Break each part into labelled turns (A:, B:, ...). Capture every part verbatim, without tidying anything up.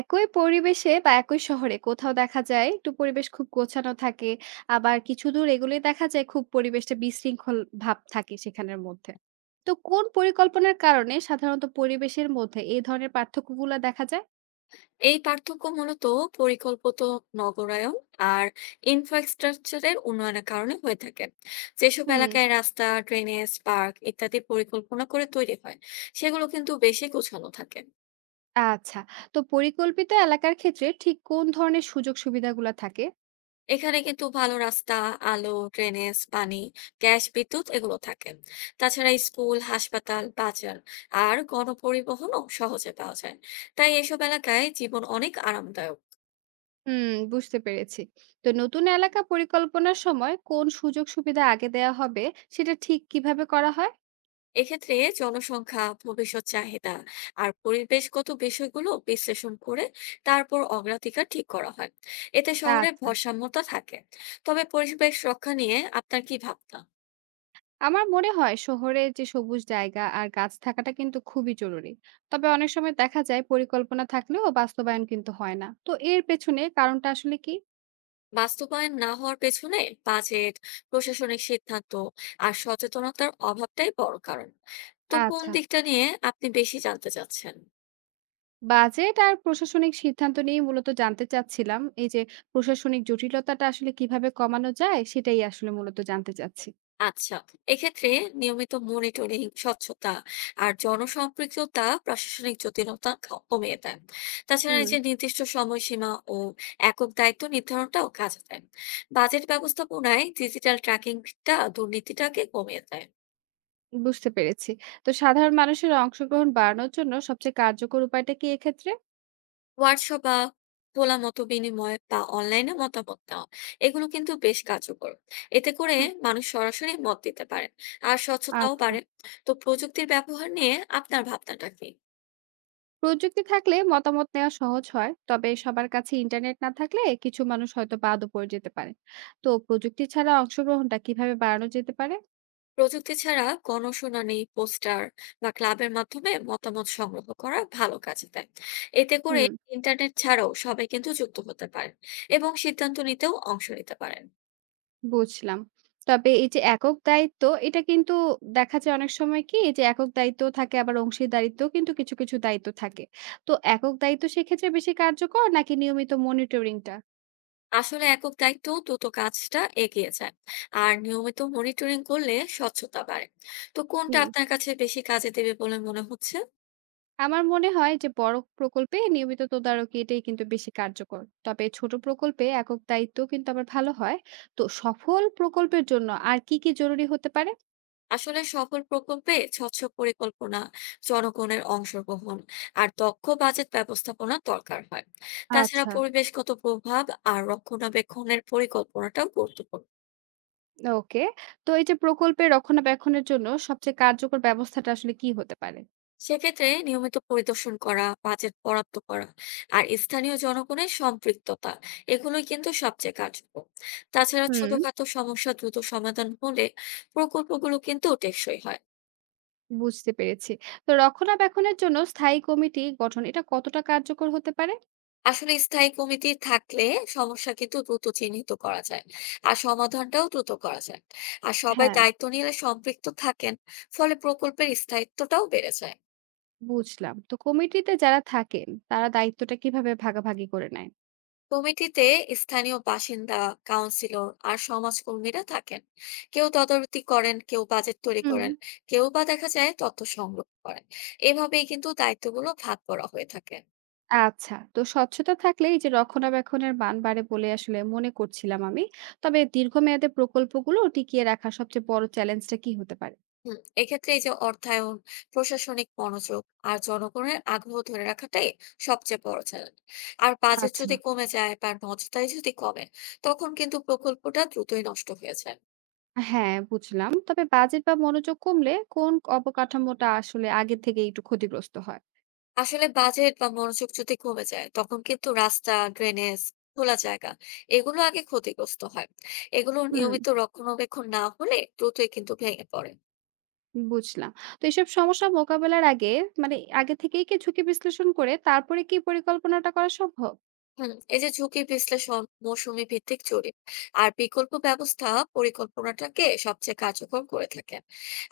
A: একই পরিবেশে বা একই শহরে কোথাও দেখা যায় একটু পরিবেশ খুব গোছানো থাকে, আবার কিছু দূর এগুলে দেখা যায় খুব পরিবেশটা বিশৃঙ্খল ভাব থাকে সেখানের মধ্যে। তো কোন পরিকল্পনার কারণে সাধারণত পরিবেশের মধ্যে এই ধরনের পার্থক্যগুলা দেখা যায়?
B: এই পার্থক্য মূলত পরিকল্পিত নগরায়ন আর ইনফ্রাস্ট্রাকচারের উন্নয়নের কারণে হয়ে থাকে। যেসব
A: হুম।
B: এলাকায় রাস্তা, ড্রেনেজ, পার্ক ইত্যাদি পরিকল্পনা করে তৈরি হয়, সেগুলো কিন্তু বেশি গোছানো থাকে।
A: আচ্ছা, তো পরিকল্পিত এলাকার ক্ষেত্রে ঠিক কোন ধরনের সুযোগ সুবিধাগুলা থাকে?
B: এখানে কিন্তু ভালো রাস্তা, আলো, ড্রেনেজ, পানি, গ্যাস, বিদ্যুৎ এগুলো থাকে। তাছাড়া স্কুল, হাসপাতাল, বাজার আর গণপরিবহনও সহজে পাওয়া যায়। তাই এসব এলাকায় জীবন অনেক আরামদায়ক।
A: হুম, বুঝতে পেরেছি। তো নতুন এলাকা পরিকল্পনার সময় কোন সুযোগ সুবিধা আগে দেয়া হবে সেটা ঠিক কিভাবে করা হয়?
B: এক্ষেত্রে জনসংখ্যা, ভবিষ্যৎ চাহিদা আর পরিবেশগত বিষয়গুলো বিশ্লেষণ করে তারপর অগ্রাধিকার ঠিক করা হয়। এতে শহরের
A: আচ্ছা।
B: ভারসাম্যতা থাকে। তবে পরিবেশ রক্ষা নিয়ে আপনার কি ভাবনা?
A: আমার মনে হয় শহরে যে সবুজ জায়গা আর গাছ থাকাটা কিন্তু খুবই জরুরি। তবে অনেক সময় দেখা যায় পরিকল্পনা থাকলেও বাস্তবায়ন কিন্তু হয় না, তো এর পেছনে কারণটা আসলে কি?
B: বাস্তবায়ন না হওয়ার পেছনে বাজেট, প্রশাসনিক সিদ্ধান্ত আর সচেতনতার অভাবটাই বড় কারণ। তো কোন
A: আচ্ছা।
B: দিকটা নিয়ে আপনি বেশি জানতে চাচ্ছেন?
A: বাজেট আর প্রশাসনিক সিদ্ধান্ত নিয়ে মূলত জানতে চাচ্ছিলাম। এই যে প্রশাসনিক জটিলতাটা আসলে কিভাবে কমানো যায়, সেটাই আসলে মূলত জানতে চাচ্ছি।
B: আচ্ছা, এক্ষেত্রে নিয়মিত মনিটরিং, স্বচ্ছতা আর জনসম্পৃক্ততা প্রশাসনিক জটিলতা ক- কমিয়ে দেন। তাছাড়া এই
A: হুম,
B: যে নির্দিষ্ট সময়সীমা ও একক দায়িত্ব নির্ধারণটাও কাজে দেন। বাজেট ব্যবস্থাপনায় ডিজিটাল ট্র্যাকিংটা দুর্নীতিটাকে কমিয়ে দেয়।
A: বুঝতে পেরেছি। তো সাধারণ মানুষের অংশগ্রহণ বাড়ানোর জন্য সবচেয়ে কার্যকর উপায়টা কি এক্ষেত্রে?
B: হোয়াটসঅ্যাপ বা খোলা মত বিনিময় বা অনলাইনে মতামত নেওয়া, এগুলো কিন্তু বেশ কার্যকর। এতে করে
A: হুম।
B: মানুষ সরাসরি মত দিতে পারেন আর স্বচ্ছতাও
A: আচ্ছা।
B: বাড়ে। তো প্রযুক্তির ব্যবহার নিয়ে আপনার ভাবনাটা কি?
A: প্রযুক্তি থাকলে মতামত নেওয়া সহজ হয়, তবে সবার কাছে ইন্টারনেট না থাকলে কিছু মানুষ হয়তো বাদও পড়ে যেতে পারে। তো প্রযুক্তি ছাড়া অংশগ্রহণটা কিভাবে বাড়ানো যেতে পারে?
B: প্রযুক্তি ছাড়া গণশুনানি, পোস্টার বা ক্লাবের মাধ্যমে মতামত সংগ্রহ করা ভালো কাজে দেয়। এতে করে
A: হুম,
B: ইন্টারনেট ছাড়াও সবাই কিন্তু যুক্ত হতে পারেন এবং সিদ্ধান্ত নিতেও অংশ নিতে পারেন।
A: বুঝলাম। তবে এই যে একক দায়িত্ব, এটা কিন্তু দেখা যায় অনেক সময় কি এই যে একক দায়িত্ব থাকে, আবার অংশীদারিত্ব কিন্তু কিছু কিছু দায়িত্ব থাকে। তো একক দায়িত্ব সেক্ষেত্রে বেশি কার্যকর নাকি নিয়মিত মনিটরিংটা?
B: আসলে একক দায়িত্ব দ্রুত কাজটা এগিয়ে যায়, আর নিয়মিত মনিটরিং করলে স্বচ্ছতা বাড়ে। তো কোনটা
A: কি,
B: আপনার কাছে বেশি কাজে দেবে বলে মনে হচ্ছে?
A: আমার মনে হয় যে বড় প্রকল্পে নিয়মিত তদারকি এটাই কিন্তু বেশি কার্যকর। তবে ছোট প্রকল্পে একক দায়িত্ব কিন্তু আবার ভালো হয়। তো সফল প্রকল্পের জন্য আর কি কি জরুরি হতে পারে?
B: আসলে সফল প্রকল্পে স্বচ্ছ পরিকল্পনা, জনগণের অংশগ্রহণ আর দক্ষ বাজেট ব্যবস্থাপনা দরকার হয়। তাছাড়া
A: আচ্ছা।
B: পরিবেশগত প্রভাব আর রক্ষণাবেক্ষণের পরিকল্পনাটাও গুরুত্বপূর্ণ।
A: ওকে। তো এই যে প্রকল্পের রক্ষণাবেক্ষণের জন্য সবচেয়ে কার্যকর ব্যবস্থাটা আসলে কি হতে পারে?
B: সেক্ষেত্রে নিয়মিত পরিদর্শন করা, বাজেট বরাদ্দ করা আর স্থানীয় জনগণের সম্পৃক্ততা, এগুলোই কিন্তু সবচেয়ে কার্যকর। তাছাড়া
A: হুম,
B: ছোটখাটো সমস্যা দ্রুত সমাধান হলে প্রকল্পগুলো কিন্তু টেকসই হয়।
A: বুঝতে পেরেছি। তো রক্ষণাবেক্ষণের জন্য স্থায়ী কমিটি গঠন এটা কতটা কার্যকর হতে পারে?
B: আসলে স্থায়ী কমিটি থাকলে সমস্যা কিন্তু দ্রুত চিহ্নিত করা যায় আর সমাধানটাও দ্রুত করা যায়। আর সবাই
A: হ্যাঁ,
B: দায়িত্ব নিয়ে সম্পৃক্ত থাকেন। ফলে প্রকল্পের স্থায়িত্বটাও বেড়ে যায়।
A: বুঝলাম। তো কমিটিতে যারা থাকেন তারা দায়িত্বটা কিভাবে ভাগাভাগি করে নেয়?
B: কমিটিতে স্থানীয় বাসিন্দা, কাউন্সিলর আর সমাজকর্মীরা থাকেন। কেউ তদারকি করেন, কেউ বাজেট তৈরি
A: হুম।
B: করেন, কেউ বা দেখা যায় তথ্য সংগ্রহ করেন। এভাবেই কিন্তু দায়িত্বগুলো ভাগ করা হয়ে থাকে।
A: আচ্ছা। তো স্বচ্ছতা থাকলে এই যে রক্ষণাবেক্ষণের মান বাড়ে বলে আসলে মনে করছিলাম আমি। তবে দীর্ঘমেয়াদে প্রকল্পগুলো টিকিয়ে রাখার সবচেয়ে বড় চ্যালেঞ্জটা কি হতে পারে?
B: হুম, এক্ষেত্রে এই যে অর্থায়ন, প্রশাসনিক মনোযোগ আর জনগণের আগ্রহ ধরে রাখাটাই সবচেয়ে বড় চ্যালেঞ্জ। আর বাজেট
A: আচ্ছা।
B: যদি কমে যায় বা নজরদারি যদি কমে, তখন কিন্তু প্রকল্পটা দ্রুতই নষ্ট হয়ে যায়।
A: হ্যাঁ, বুঝলাম। তবে বাজেট বা মনোযোগ কমলে কোন অবকাঠামোটা আসলে আগে থেকে একটু ক্ষতিগ্রস্ত হয়?
B: আসলে বাজেট বা মনোযোগ যদি কমে যায়, তখন কিন্তু রাস্তা, ড্রেনেজ, খোলা জায়গা, এগুলো আগে ক্ষতিগ্রস্ত হয়। এগুলো
A: হুম,
B: নিয়মিত রক্ষণাবেক্ষণ না হলে দ্রুতই কিন্তু ভেঙে পড়ে।
A: বুঝলাম। তো এসব সমস্যা মোকাবেলার আগে, মানে আগে থেকেই কি ঝুঁকি বিশ্লেষণ করে তারপরে কি পরিকল্পনাটা করা সম্ভব?
B: হুম, এই যে ঝুঁকি বিশ্লেষণ, মৌসুমি ভিত্তিক জরিপ আর বিকল্প ব্যবস্থা পরিকল্পনাটাকে সবচেয়ে কার্যকর করে থাকেন।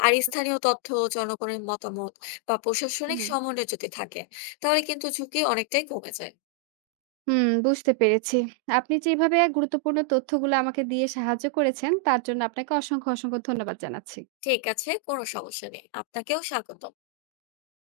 B: আর স্থানীয় তথ্য, জনগণের মতামত বা প্রশাসনিক
A: হুম।
B: সমন্বয় যদি থাকে, তাহলে কিন্তু ঝুঁকি অনেকটাই কমে যায়।
A: হুম, বুঝতে পেরেছি। আপনি যেভাবে গুরুত্বপূর্ণ তথ্যগুলো আমাকে দিয়ে সাহায্য করেছেন, তার জন্য আপনাকে অসংখ্য, অসংখ্য ধন্যবাদ জানাচ্ছি।
B: ঠিক আছে, কোনো সমস্যা নেই, আপনাকেও স্বাগত।